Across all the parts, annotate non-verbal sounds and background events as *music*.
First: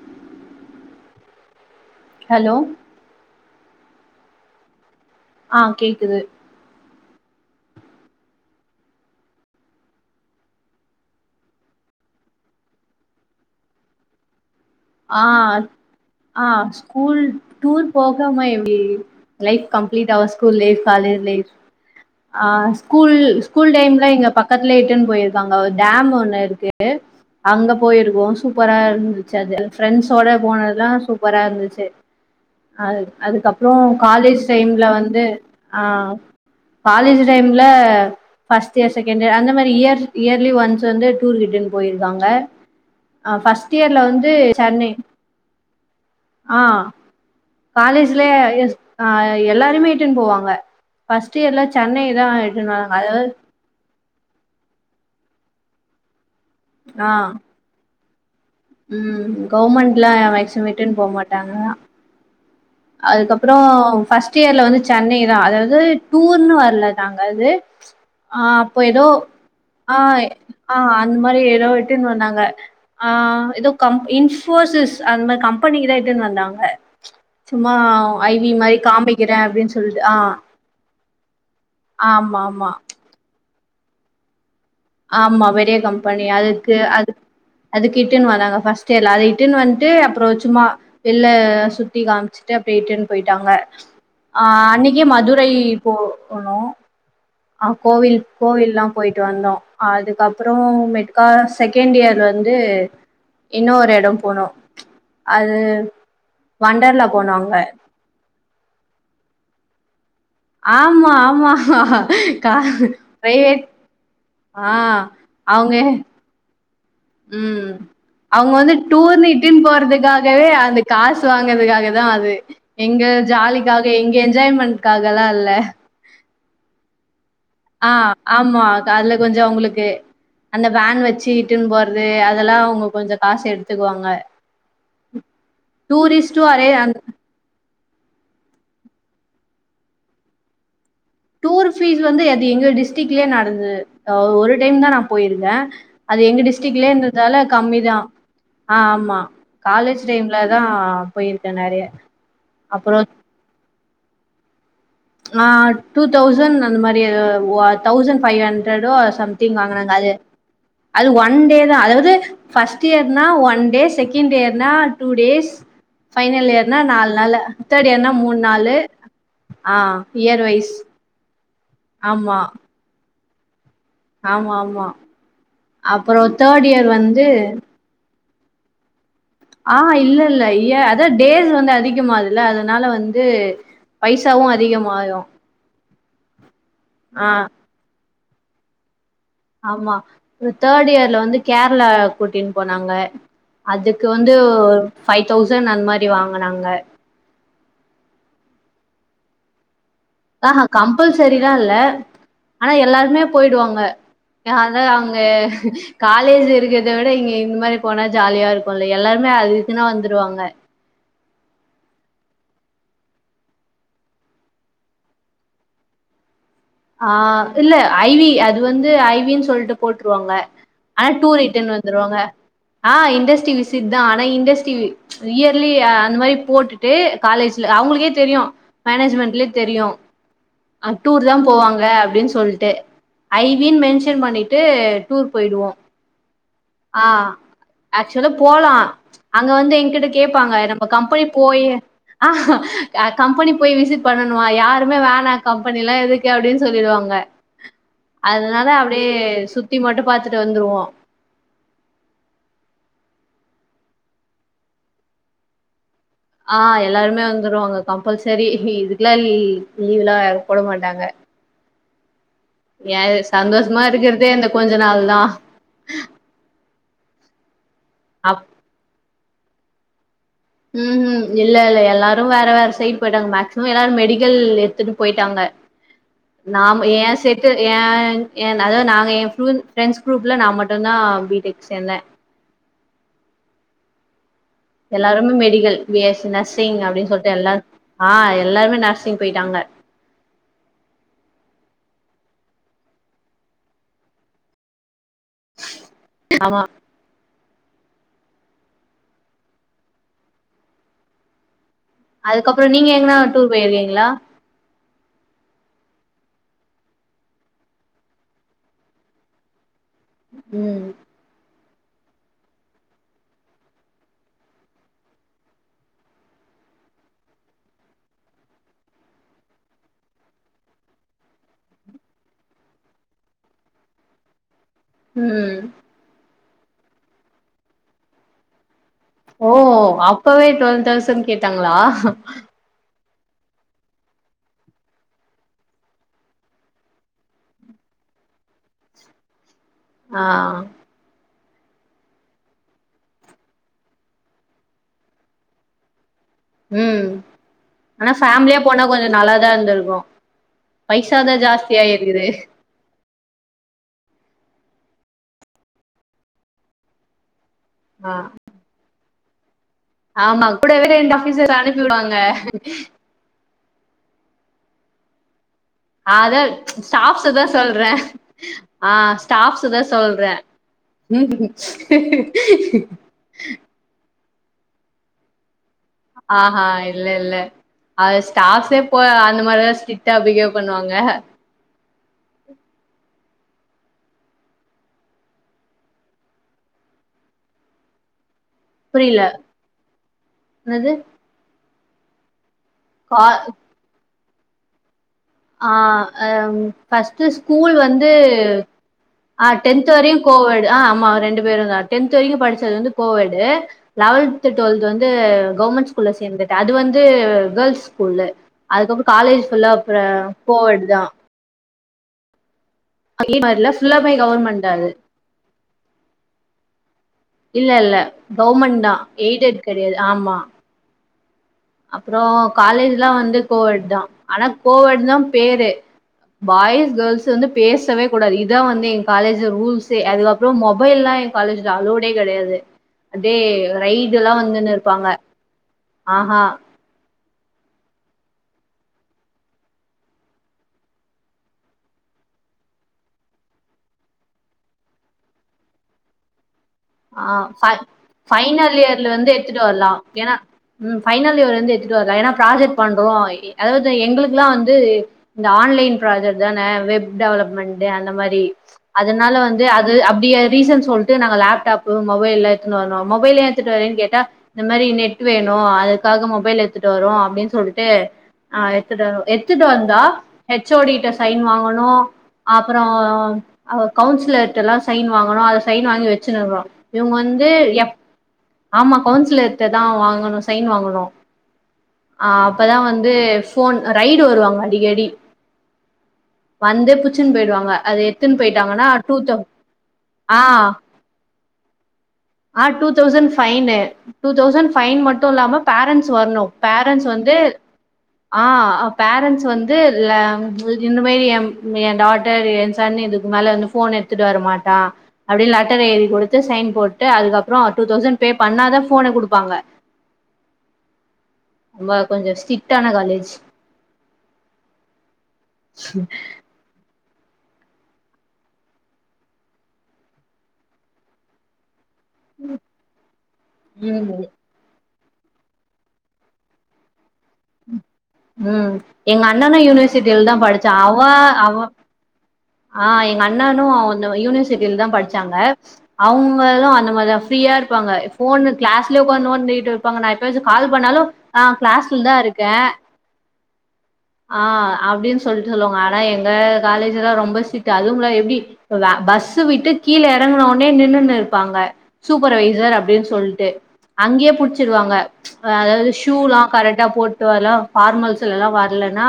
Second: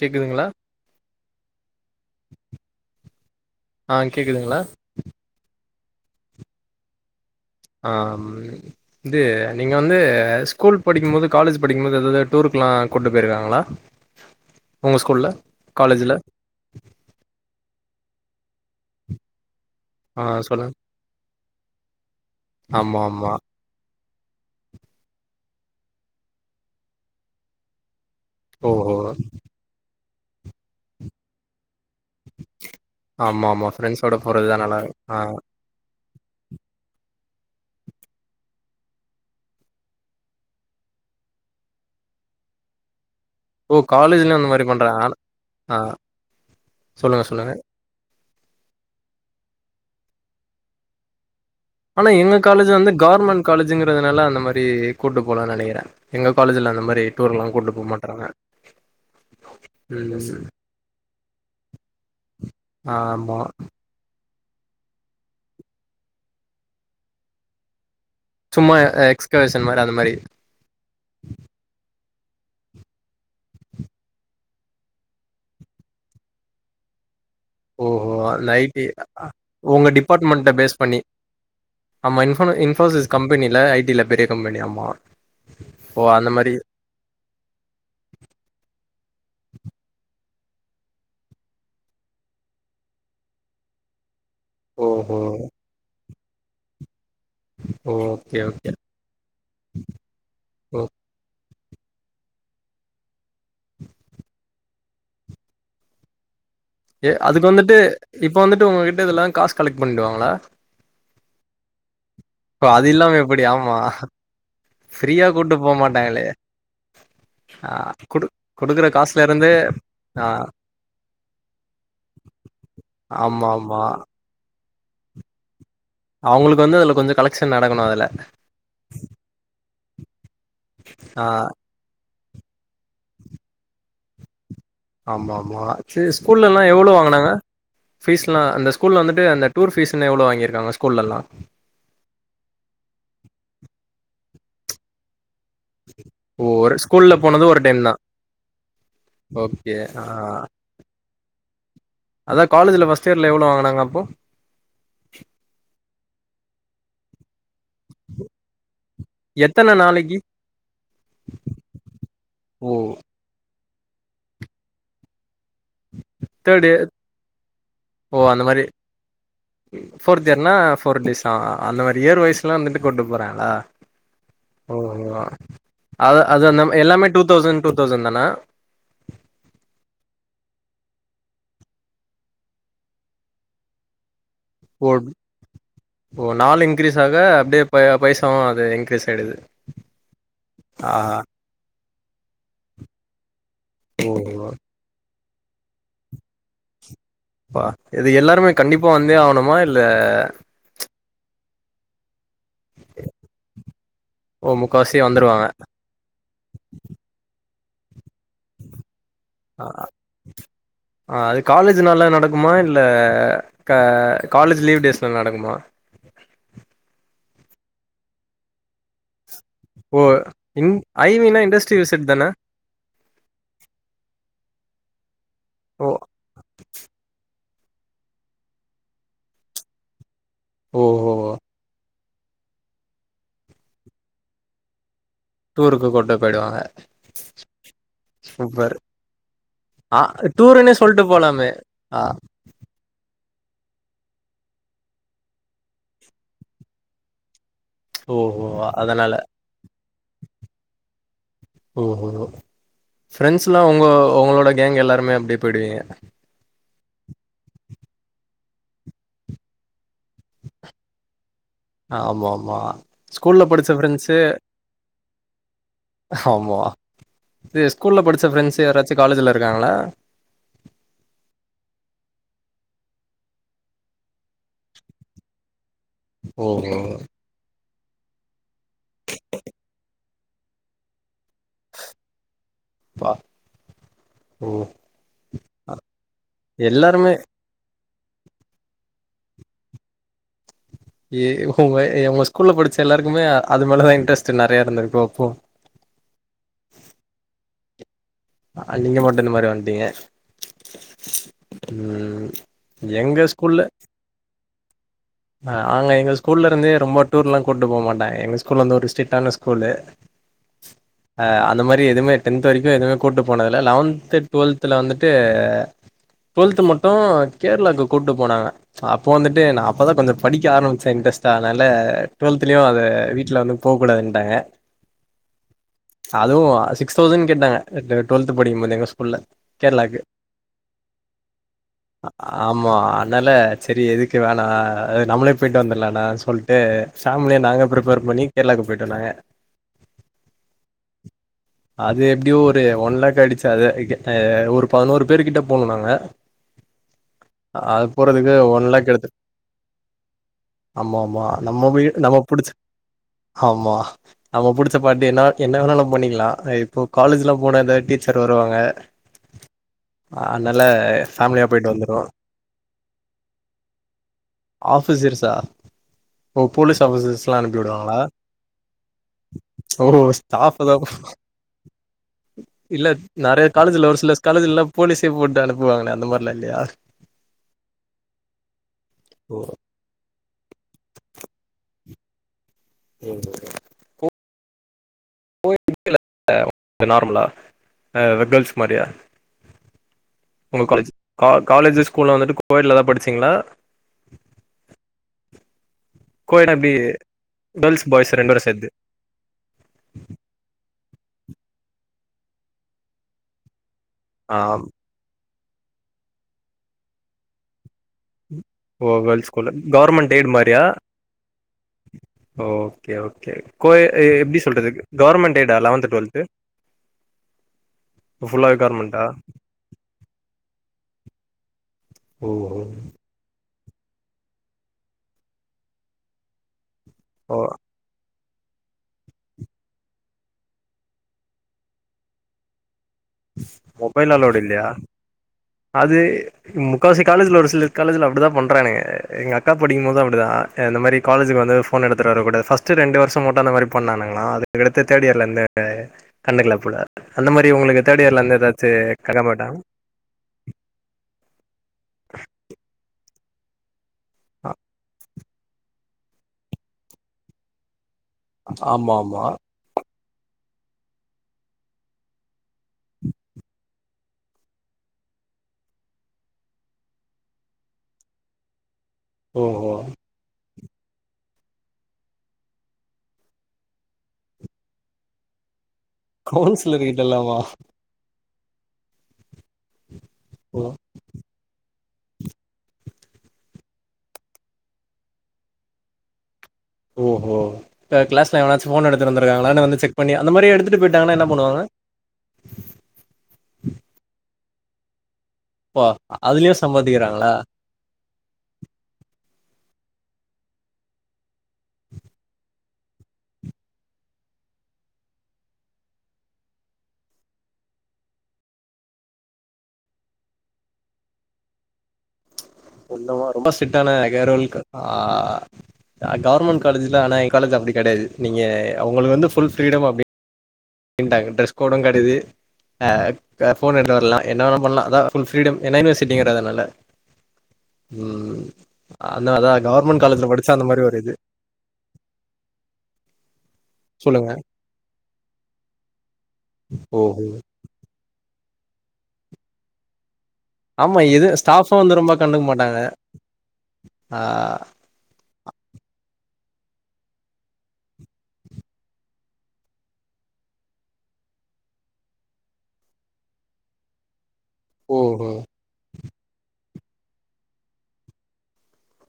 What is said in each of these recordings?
கேக்குதுங்ளா ஹலோ ஆ கேக்குதுங்ளா ஆ கேக்குது ஆ இது நீங்க வந்து ஸ்கூல் படிக்கும் போது காலேஜ் படிக்கும் போது எதாவது டூருக்ல்லா கூட்டு போயிருக்காங்களா உங்க ஆ ஸ்கூல்ல காலேஜ்ல ஆ ஸ்கூல் டூர் போகாம எப்டி லைஃப் கம்ப்லீ்ட் ஆ அவர் ஸ்கூல் சொல்லுங்க ஃலைப் காலேஜ் லைஃப் அ ஆமா ஸ்கூல் ஆமா ஸ்கூல் டைம்ல க இங்க பக்கத்திலே இட்டுன்னு போயிருக்காங்க டேம் ஒண்ணு இருக்கு அங்க போயிருக் ஓ சூப்பரா ஓஹோ இருதுச்சி அது ஃபிரெண்சோடா போனதுல்லா சூப்பரா இருந்துச்சி அ ஆமா ஆமா அதுக்கப்புறோ ஃப்ரெண்ட்ஸோட காலேஜ் போறதுதா நல்லா டைம்ல இருக்கும். ஆ வந்து ஆ காலேஜ் டைம்ல ஃபர்ஸ்ட் இயர் செகண்டு இயர் அந்த மாரி இயர் இயர்லி ஒன்ஸ் வந்து டூர் கிட்டன்னு போயிருக்காங்க ஆ பஸ்ட் இயர்ல வந்து ப்ப நானு ஆ ஆ சொல்லுங்க சொல்லுங்க காலேஜ் ஜிலே எஸ் அ எல்லாரியுமே இட்டுன்னு போவாங்க பஸ் ஆனா எங்க காலேஜ் வந்து கவர்மெண்ட் காலேஜ்ங்க க்குருதுனால அந்த மாரி கூட்டு போலனு நெனைக்குறே எங்க காலேஜில அந்த மாரி ஆ டூர்லா கூட்டிட்டு போமாட் தறங்க ம் கவுமெண்ட்லா மேக்சிமம் இட்டுன்னு போமாட் டாங்க ஆமா அதுக்கப்புறோ ஃபஸ் ட் இயர்ல வந்து சென்னைதா அதாவது டூர்ன்னு வரல நாங்க அது ஆ சும்மா அப்ப எதோ எக்ஸ்கர்ஷன் மாரி அந்த ஆ மாரி ஆ அந் மாரி எதோ ட்டின் வந்தாங்க ஆ எதோ கம் இன்போசிஸ் அந்த மாரி கம்பெனிதா இட்டுன் வந்தாங்க சும்மா ஓ ஓஹோ ஐ வி அந்த மாரி ஐட்டி காமிக்கிறே அப்டின்னு உங்க சொல்லிட்டு ஆ டிபார்ட்மெண்ட பேஸ் பண்ணி ஆமா இன்ஃபோனு இன்ஃபோசிஸ் கம்பெனி ல்ல ஐட்டில பெரிய கம்பெனி ஆமா. ஆமா பெரிய ஓ கம்பெனி அந்த மாரி அதுக்கு அ அதுக்கிட்டுன்னு வந்தாங்க ஃபஸ்ட் எல்லரியு ட்டன் வந்துட்டு அப்புறோ சும்மா வெள்ல சுத்தி காமிச்சிட்டு அப்பிடியே இட்டுனு போயிட்டாங்க ஆ அன்னிக்கு ஓஹோ! மதுரை போ போனு ஆ கோவில் ஓகே, ஓகே, கோவில்லா போயிட்டு வந்தோ அதுக்கப்புறோ மெட்கா ஆ செகண்ட் இயர்ல வந்து இன்னொரு எடோ போனோ அது வண்டர்லா ஏ போனோ அதுக்கு அங்க வந்துட்டு இப்ப வந்துட்டு உங்ககிட் ட இதல்லா காசு கலக்ட் பண்ணிடுவாங் ஆமா ஆமா கா ஓ அது இல்லாம எப்படி பிரைவேட் ஆமா ஆ ஃப்ரீயா கூட்டு அவங்க போமாட்டாங்களே. ஆ ம் குடு அவங்க வந்து குடுக்குற டூர்னு காசுலருந்து இட்டுன் ஆ போறதுக்காகவே அந்த காசு வாங்கறதுக்காகதா அது எங்க ஆமாமா. ஜாலிக்காக எங்க என்ஜாய்மென் ட்காகல்லா இல்ல அவங்களுக்கு வந்து அதுல கொஞ்ச கல ஆ ஆமா அதுல கொஞ்ச அவுங்களுக்கு அந்த வேன் ஆ வச்சு இட்டுன்னு போறது அ துல அவுங்க கொஞ்ச காசு எடுத்துக்குவாங்க ஆமா ஆமா சேரி டூரிஸ்ட்டு ஸ்கூல்ல எல்லா அரே எவ்ளோ அந் வாங்கனாங்க ஃபீஸ்லா அந்த ஸ்கூல்ல வந்துட்டு அந்த டூர் ஃபீஸுன்னு எவ்ளோ வாங்கிருக்காங்க ஸ் டூர் ஃபீஸ் வந்து அது எங்க டிஸ்ட்ரிக்லயே நடந்தது ஆ ஒரு டைம்தா நா போயிரு ந்தே அது எங்க ஓ ஒரு டிஸ்ட்ரிக்லயே ஸ்கூல்ல இருந்ததால போனது ஒரு டைம் கம்மிதா தான் ஆ ஆமா ஓகே ஆ காலேஜ் டைம்லதா போயிருக்கே நெறைய அதா காலேஜ்ல அப்புற ஃபர்ஸ்ட் இயர்ல எவ்ளோ வாங்குனாங்க அப்போ ஆ டூ தௌசண்ட் அந்த மாரி எதோ வா தௌசண்ட் ஃபைவ் ஹண்ட்ரடோ சம்திங் எத்தன வாங்குனாங்க அது நாளைக்கு அது ஒன் டேதா அதாவது ஓ ஃபஸ்ட் இயர்னா ஒன் டே செகண்ட் இயர்னா டூ டேஸ் ஃபைனல் தேர்ட் இயர்னா இயர் நாலு நாளு தேர்டு இயர்னா ஓ மூண் அந்த மாரி நாளு ஆ ஃபோர்த் இயர் இயர்னா வைஸ் ஃபோர் டேஸ் ஆ ஆ அந்த மாரி இயர் ஆமா வைஸ்லா வந்துட்டு கொண்டு போறாங்க ஆ ஆமா ஓ ஆமா ஆ அது அப்புறோ அது தேர்ட் நம் இயர் எல்லாமே டூ வந்து தௌசண்ட் டூ தௌசண்ட் தானா ஆ இல்ல இல்ல இய அதா டேஸ் வந்து அதிகமாது இல்ல அதனால வந்து பை போட்பி ஒரு நாள் இன்கிரீஸ் ஆக ஆ அப்டே பைய பை சாவு அதே இங்க்கிரீஸ் ஆமா தேட் இயர்ல வந்து கேரளா கூட்டின்னு போனாங்க அதுக்கு ஓ வந்து ஒ பைவ் தௌசண்ட் அந்த மாரி வாங்கனாங்க ப்ப இது எல்லாருமே கண்டிப்பா வந்தே ஆகணுமா இல் ல பள் சரிலா இல்ல ஆனா எல்லாருமே போயிடுவாங்க ஓ அதா முக்காவாசி அவுங்க வந்துருவாங்க காலேஜி இருக்கிறத விட இங்க இந்த மாரி போனா ஜாலியா இருக்கும்ல்ல எல்லாருமே ஆ அதுக்குனா வந்துருவாங்க ஆ அது காலேஜி நாள்ல நடக்குமா இல்ல கா காலேஜி லீவ் டேஸ்ல நடக்குமா ஆ இல்ல ஐவி அது வந்து ஐவின் சொல்ட்டு ஓ போட்டுருவாங்க இன் ஆனா ஐ மீனா டூர் இட்டுன் இண்டஸ்ட்ரி விசிட் வந்துருவாங்க தான ஆ இண்டஸ்ட்ரி விசிட் தா ஆனா இண்டஸ்ட்ரி இயர்லி ஓ அந்த மாரி போட்டுட்டு காலேஜி ல அவுங்களுக்கே தெரியும் மேனேஜ்மெண்ட்லே தெரியும் ஆ ஓஹோ டூர் தான் போவாங்க அப்டின் சொல்ட்டு ஐவின் மென்ஷன் பண்ணிட்டு டூர் போயிடுவோம் டூருக்கு கூட்டு போயிடுவாங்க ஆ ஆக்சுவலா போலா சூப்பர் அங்க வந்து ஆ எங்கிட்ட கேப்பாங்க டூருன்னே நம்ப சொல்ட்டு கம்பெனி போலாமே போயி ஆ ஆஹ கம்பெனி போயி விசிட் பண்ணனுவா யாருமே வேணா கம்பெனி எல்லா எதுக்கு அப்டின் சொல்லிருவாங்க அதனால அப்டே சுத்தி மட்டும் பாத்துட்டு வந்துருவோம் ஓஹோ ஃப்ரெண்ட்ஸ்லாம் உங்க உங்களோட கேங்க் எல்லாருமே அப்டே போயிடுவீங்க ஆ எல்லாருமே வந்துருவாங்க கம்பல்செரி இதுக்கெல்லாம் லீ லீவ்லா போட மாட்டாங்க ஆமா ஆ ஏன் சந்தோஷமா இருக்கிறதே அந்த கொஞ்ச நாள் தா ஆமா இது ஸ்கூல்ல படிச்ச அப் பிரண்ட்ஸே யாரச்சிம் காலேஜில இருக்காங்களா ம்ஹூ இல்ல இல்ல எல்லாரும் வேற வேற சைடு போயிட்டாங்க மேக்சிமம் எல்லாரும் மெடிக்கல் எடுத்துட்டு போயிட்டாங்க ஓஹோ நாம ஏ செட்டு ஏ ஏ அதாது நாங்க எ ஃபிளு ஃப்ரெண்ட்ஸ் குரூப்ல நா மட்டுதா பீடெக் சேந்தே பா ஓ எல்லாருமே மெடிக்கல் பிஎஸ்சி நர்சிங் அப்பிடின் எல்லாருமே சொல்ட்டு எல்லாரு ஆ எல்லாருமே நர்சிங் போயிட்டாங்க ஏ உங்க உங்க ஸ்கூல்ல படிச்ச எல்லாருக்குமே அது மேலதா இன்ட்ரெஸ்ட் நெறையா இருந்திருக்கு அப்போ ஆமா அ நீங்க மட்டு இந்த மாரி வந்த்ட்டீங்க அதுக்கப்புறோ நீங்க எங்கனா டூர் போயிருக்கீங்களா ஆங்க எங்க ஸ்கூல்ல இருந்து ரொம்ப டூர் எல்லா கூட்டு போ மாட்டாங்க எங்க ஸ்கூல்ல இருந்து ஒரு ஸ்ட்ரிக்டான ஸ்கூல்லு ம் இந்த மாரி எதுமே டென்த் வரைக்கு எதுமே கூட்டு போனதில்லை லெவன்த்து டுவெல்த்துல வந்துட்டு டுவெல்து மட்டு கேரளாவுக்கு கூட்டு போனாங்க அப்போ வந்துட்டு நா ப்பதா கொஞ்ச படிக்க ஆரம்பிச்சே இன்ட்ரெஸ்ட்டா அனால டுவெல்திலியு அத வீட்ல வந்து போக கூடாதுன்ட்டாங்க ம் அதுவு சிக்ஸ் தௌசண்ட் கேட்டாங்க டுவெல்த் படிக்கு போது எங்க ஸ்கூல் ஓ அப்பவே டுவெல் தௌசண்ட் கேட்டாங்களா அனால சேரி எதுக்கு வே ஆ அது நம்மளே போயிட்டு வந்தரலாடா சொல்ட்டு ஃபேமிலியா நாங்க பிர்ப்பேர் பண்ணி கேரளாக்கு போயிட்டு வந்தாங்க ஆ அது எப்பிடியோ ஒரு ஒன் லேக் ஆயிடிச்சி அதே ஏ ஒரு பதினோரு பேருகிட்ட போனோ நாங்க ம் அது ஆனா போறதுக்கு ஃபேமிலியா ஒன் போனா லேக் கொஞ்ச எடுத்து நல்லா இருக் த்தா இருந்திருக்கு ஆமா ஆமா பைசாதா நம்ம ஜாஸ்தியாயிருக்கு ம்மா நம்ம புடிச்ச பாட்டு என்ன என்னா வேணாலு பண்ணிக்கலா இப்போ காலேஜ்லா போனத ஆ டீச்சர் வருவாங்க ஆமா அதனால கூடவே ரெண்டு ஃபேமிலியா ஆபீசர போயிட்டு அனுப்பி வந்துருவோ விடுவாங்க ஆஃபிஸர்ஸ்சா அதா ஸ்டாஃப்ஸ்தா சொல்றே விடுவாங்களா ஆ ஸ்டாஃப்ஸ்தா ஓ சொல்றே ஸ்டாஃப் தா காலேஜில போலீசே போட்டானுங் ஆஹ் ஆ இல்ல இல்ல அதுஸ் டாஸே போ ஓ அந்த மாரிதா ஸட்ரிக்டா பிஹேவ் பண்ணுவாங்க ஒ *unintelligible* நார்மலா கேள்ஸ் மாரியா புரியல உங்க காலேஜ் என்னது கா காலேஜஸ் கூலா வந்துட்டு கோயெட்ல தா கா படிச்சீங்ளா? ஆ அ கோயட்னா எப்டி ஃபஸ்ட்டு ஸ்கூல் கேர்ள்ஸ் வந்து பாய்ஸ் ரெண்டு பேரு சேத்து அ டென்த்து வரையு கோவெட் அ ஆமா ரெண்டு பேருந்தா டென்த்து வரைக்கு படிச்சது வந்து கோயெடு ஆ லெவல்த்து ட்வெல்த்து வந்து கவர்மெண்ட் ஸ்கூல்ல சேந்துட்ட அது வந்து கேர்ள்ஸ் ஸ்கூலு ஓ அதுக்கப்ற கேர்ள்ஸ் காலேஜ் ஸ்கூல்ல ஃபுல்லா கோயெட்டு தா ஓ *unintelligible* மார்ல ஃபுல்லாமே கவர்மென்தா அது கவர்மெண்ட் எய்டா லெவன்த் டுவெல்த்து இல்லெல்ல ஃபுல்லாவே கவமெண்ட் தா கவர்மெண்டா எய்டட் கெடையாது ஆமா அப்றோ ஓ காலேஜ்லா வந்து கோயெட் தா ஆனா கோவெட் தா‌ பேரு பாய்ஸ் கேள்ஸ் ஓ வந்து பேசவே கூடாது இதா வந்து எ காலேஜு ரூல்ஸே அதுக்கப்றொ மொபைல்லா எ காலேஜ்ல அலோடே கெடையாது அதே மொபைல் ரைடெல்லா அலோடு இல்லையா வந்துன்னு இருப்பாங்க அது ஆஹா முக்காவாசி காலேஜ்ல ஒரு சிலர் காலேஜில அப்டிதா பண்றானுங்க எங்க அக்கா படிக்கும்மோது அப்டிதா அ இந்த மாரி காலேஜுக்கு வந்து ஃபோன் எடுத்துட்டு வரக்கூடாது ஃபஸ்ட்டு ரெண்டு வருஷ மட்டு அந்த மாதிரி பண்ணானுங்களா அதுக்கடுத்து தேர்ட் இயர்லெந்து கண்டுக்ல ஆ ஃப ஃபைனல் இயர்ல கண்டுக்க வந்து மாட்டாங்க எத்துட்டு வர்லா ஏனா ம் ஃபைனல் இயர்லெந்து எத் திட்டு வர்லா எனா ப்ராஜெக்ட் பண்றோ எ அதாவு து எங்களுக்லா அ வந்து இந்த ஆன்லைன் ப்ராஜெக்ட் தானே வெப் டெவலப்மெண்ட் டு அந்த மாரி ஆமா ஆமா அதுனால வந்து அ து அப்டிய ரீசன் சொல்ட்டு நாங்க லேப்டாப் பு‌ மொபைல்ல எ த்துனு வர்னு மொபைல் ஏ எத்துட்டு வரேன் கேட் டா இந்த மாரி நெட் வேணு அதுக்காக மொபைல் எத்துட்டு வரோ அப்டின் சொல்ட்டு ஆ எ த்துட்டு வருவோ எத்துட்டு ஓஹோ வந்தா ஹெச் ஓ டி ட்ட சைன் வாங்கனு அப்பறோ கவுன்சிலர்ட்டல்லா சைன் வாங்கனு அத சைன் வாங்கி வச்சுனுக்குறோ கவுன்சிலர் இவுங்க கிட்டலாமா வந்து எப் ஆமா கவுன்சில்ர்ட தா வாங்க வாங்க ஓ சைன் வாங்கனு ஆ அப்பதா வந்து ஃபோன் ரைடு வருவாங்க அடிக்கடி வந்து புச்சுன்னு ஓகோ போயிடுவாங்க அது த எத்துன்னு கிளாஸ்ல எவானாச்சு ஃபோன் போயிட்டாங்கன்னா எடுத்துட்டு டூ தௌ வந்துருக்காங்ள வந்து செக் பண்ணி அந்த ஆ மாரி எடுத்துட்டு போயிட்டாங்கனா என்னா பண்ணுவாங்க ஆ two thousand fine two thousand fine மட்டு அது மட்டு இல்லாம பா பேரண்ட்ஸ் வரனு அதுலயு பேரண்ட்ஸ் சம்பாதிக்கிறாங்களா வந்து ஆ பேரண்டட்ஸ் வந்து இது இந்த மாரி எ எ டாட்டர் எ சன்னு இதுக்கு மேல ஃபோன் எடுத்துட்டு வர மாட்டா அப்டின்னு லெட்டர் எழுதி குடுத்து சயின் போட்டு ட்டு அதுக்கு அப்றோ டூ தௌசண்ட் பே பண்ணாதா ஃபோனே குடுப்பாங்க ரொம்ப கொஞ்ச என்னமா ரொம்ப ஸ்டிட்டான கரோல் ஆ கவர்மெண்ட் காலேஜ் இல்ல ஆனா எங்க காலேஜ் அப்டி கெடயாது நீங்க அவுங்களுக்கு வந்து ஃபுல் பிரீடம் அப்டி ன்ட்டாங்க ட்ரெஸ் கோடு கட் இது ஆ ஃபோன் எடுத்து ம் வரலா என்ன வேண பண்லா அதா புல் ஃப்ரீடம் ஏன்ன யூவர்சிட்டிங்கிறதுனால உம் எங்க அதா அண்ணனு கவர்மெண்ட் யூனிவர்சிட்டியில காலேஜ்ல தா படிச்சா படிச்ச அந்த மாரி அவ ஒரு இது அவ ஆ அண்ணுனு சொல்லுங்க யூனிவர்சிட்டில தா படுச்சாங்க அவுங்களு அந்த மாதிரி தா ஓஹோ ஃபிரியா இருப்பாங்க ஃபோனு கிளாஸ்லே ஒக்காந்து நோன்டிட்டு இருப்பாங்க நா கால் பண்ணாலு ஆ கிளாஸ்ல இரு தா இருக்கு அதா ஆ அப்டின் சொல்லி சொல்லுவாங்க ஆனா எங்க காலேஜ்ல்லா எல்லா ரொம்ப ஸ்டிட்டு அதும்பில்லாம எப்டி பஸ் விட்டு கீழ எறங்கனவுனே நின்னுனு இருப்பாங்க சூப்பர்வைசர் அப்டினு சொல்ட்டு அங்கேயே புச்ச வச்சுருவாங்க ஓஹோ அதாவது ஷூலா கரெக்ட் போட்டு வரலா ஃபார்மல்ஸ் எல்லா வ இல்லனா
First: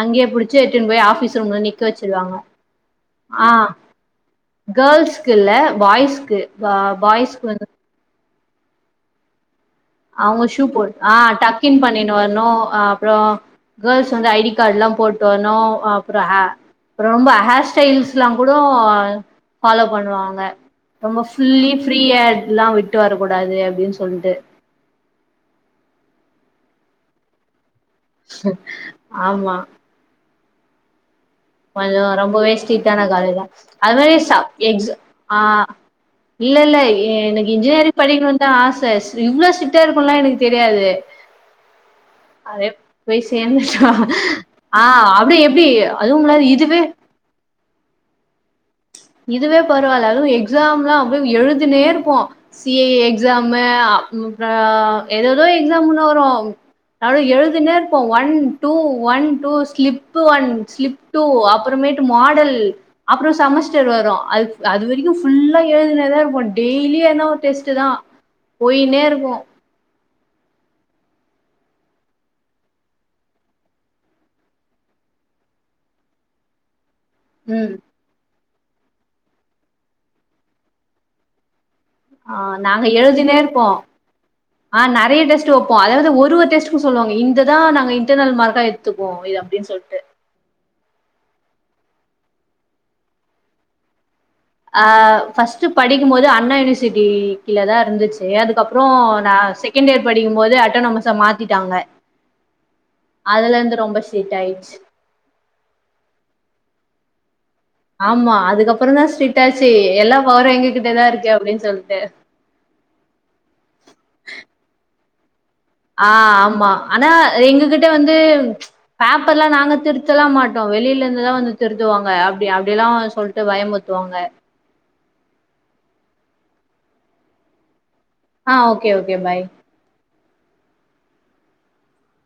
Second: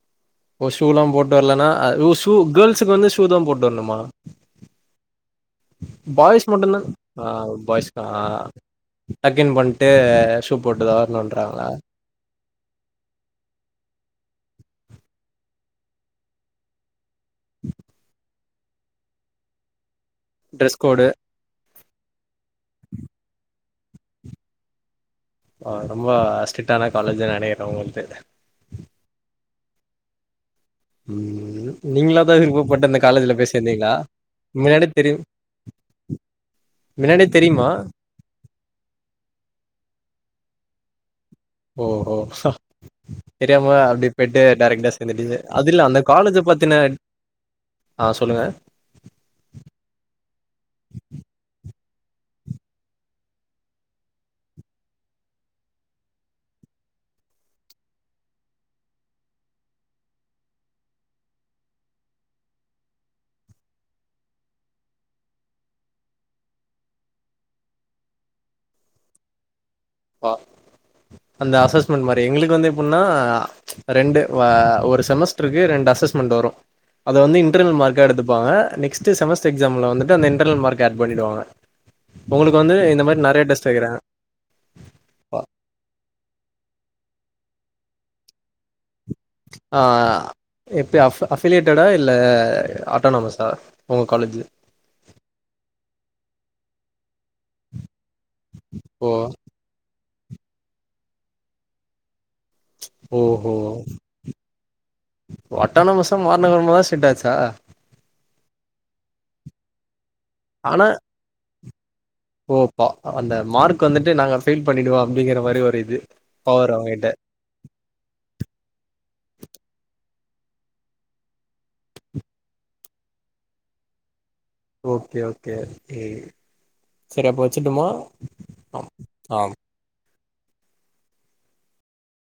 அங்கேயே புடிச்சு ஓ எட்டுன்னு ஷூலா போய் போட்டு ஆபீஸ் ரூம்ல வரலன்னா நிக்க ஓ ஷூ வச்சிருவாங்க கேர்ள்ஸுக்கு வந்து ஷூ தா ஆ போட்டு வரணுமா கேள்ஸ்க்கு இல்ல பாய்ஸ்க்கு பாய்ஸ் மட்டுந்தா ஆ பாய்ஸ்க்கு வ பாய்ஸ்கா டக்கின் பண் அவுங்க ஷூ போட் ஆ டக் இன் பண்ணி வரணு அப்புறம் கேர்ள்ஸ் வந்து ஐடி கார்ட்லாம் போட்டு வரணும் அப்புறம் ஆ ரொம்ப ஹேர் ஸ்டைல்ஸ்லா கூடோ பாலோ பண்ணுவாங்க ட்ரெஸ் கோடு ரொம்ப ஃபுல்லி ஃப்ரீ ஹேர்லா விட்டு வரக்கூடாது அப்டின் சொல்ட்டு ஆ ரொம்ப ஸ்டிட்டான காலேஜி நெனக்கிறேன் உங்கள் ஆமா ம் கொஞ்சம் நீங்களா தா ரொம்பவே விருப்பப்பட்டு அந்த ஸ்டிட்டான காலேஜ்ல காலேஜி தா போய் சேந்தீங்களா அது மாரி ஸ முன்னாடியே எக்ஸா தெரியு ஆ இல்ல இல்ல முன்னாடியே எனக்கு தெரியுமா இன்ஜினியரிங் படிக்கணும்னு தா ஆச இவ்ளோ ஸ்டிட்டா இருக்குல்லா எனக்கு தெரியாது ஓ ஓஹா அதே போய் தெரியாம சேந்துட்டோ அப்டி போய்ட்டு ஆ டேரக்ட்டா சேந்துட்டிங்க அப்டி எப்டி அது இல்ல அந்த காலேஜ அதுவுமில்லாது இதுவே பாத்தின ஆ சொல்லுங்க இதுவே பரவால்ல அதுவும் எக்ஸாம்லா அப்டே எழுதினே இருப்போம் சிஏ எக்ஸாமு அப்ற எததோ எக்ஸாமுலா வரும் அத எழுதினே இருப்போம் one two one two slip one slip two அப்பறமேட்டு மாடல் அப்புறம் செமஸ்டர் வரும் அது அதுவரைக்கும் ஃபுல்லா எழுதினே தா இருப்போம் டெய்லி எதன ஒரு டெஸ்ட்டு தா போயினே இருக்கும் ஆ அந்த அசஸ்மெண்ட் மாதரி எங்களுக்கு வந்து எப்டின்னா ரெண்டு ஆ ஒரு செமஸ்டருக்கு ரெண்டு அசஸ்மெண்ட்டு வரும் அத வந்து ம் இன்டர்னல் மார்க்கா எடுத்துப் பாங்க நெக்ஸ்ட்டு செமஸ்டர் எக்ஸாம்ல வந்துட்டு அந்த இன்டர்னல் மார்க் ஆட் பண்ணிடுவாங்க ஆ உங்களுக்கு வந்து நாங்க இந்த மாரி எழுதினே நெறைய டெஸ்ட் இருப்போம் வைக்கிறாங்க உ நறையா டெஸ்ட்டு வைப்போம் அதாவது ஒரு ஒரு டெஸ்ட் டு சொல்லுவாங்க இந்த தா நாங்க இன்டர்னல் மார்க்கா எடு ஆ எப்பி ஆஃப அபிலியேட்டடா இல்ல ஆட்டோனமஸா உங்க காலேஜி ஆ பர்ஸ்ட்டு படிக்கும்போது அண்ணா யூனிவர்சிட்டி கீல தா இருந்துச்சி செரி அதுக்கப்புறம் ஓ நான் செகண்ட் இயர் படிக்கும்போது அட்டனமஸ மாத்திட்டாங்க ஓஹோ அதுல இருந்து ரொம்ப ஸ்ட்ரிக்ட் ஆயிடுச்சு அட்டானமஸ மார்ன அப்பறமாதா ஸ்டிட் ஆச்சா ஆமா அதுக்கப்புறம் தா ஸிட்டாச்சி எல்லா பவரே ஆனா எங்ககிட்டதா இருக்கு அப்டின் சொல் ட்டு ஓ பா அந்த மார்க்கு வந்துட்டு நாங்க பெயில் பண்ணிடுவோம் அப்டிங்கிற மாரி ஒரு இது ஆ ஆமா பவர் அவங்ககிட்ட ஆனா எங்ககிட்ட வந்து பேப்பர்லா நாங்க திருத்தலா மாட்டோம் வெளில இருந்துதா வந்து திருத்துவாங்க அப்டி அப் அப்டிலா சொல்ட்டு பயமுறுத்துவாங்க ஓகே ஓகே ஓகே செரி அப்போ வச்சுட்டுமா ஆ ஆம் ஓகே ஓகே பாய் ஆம்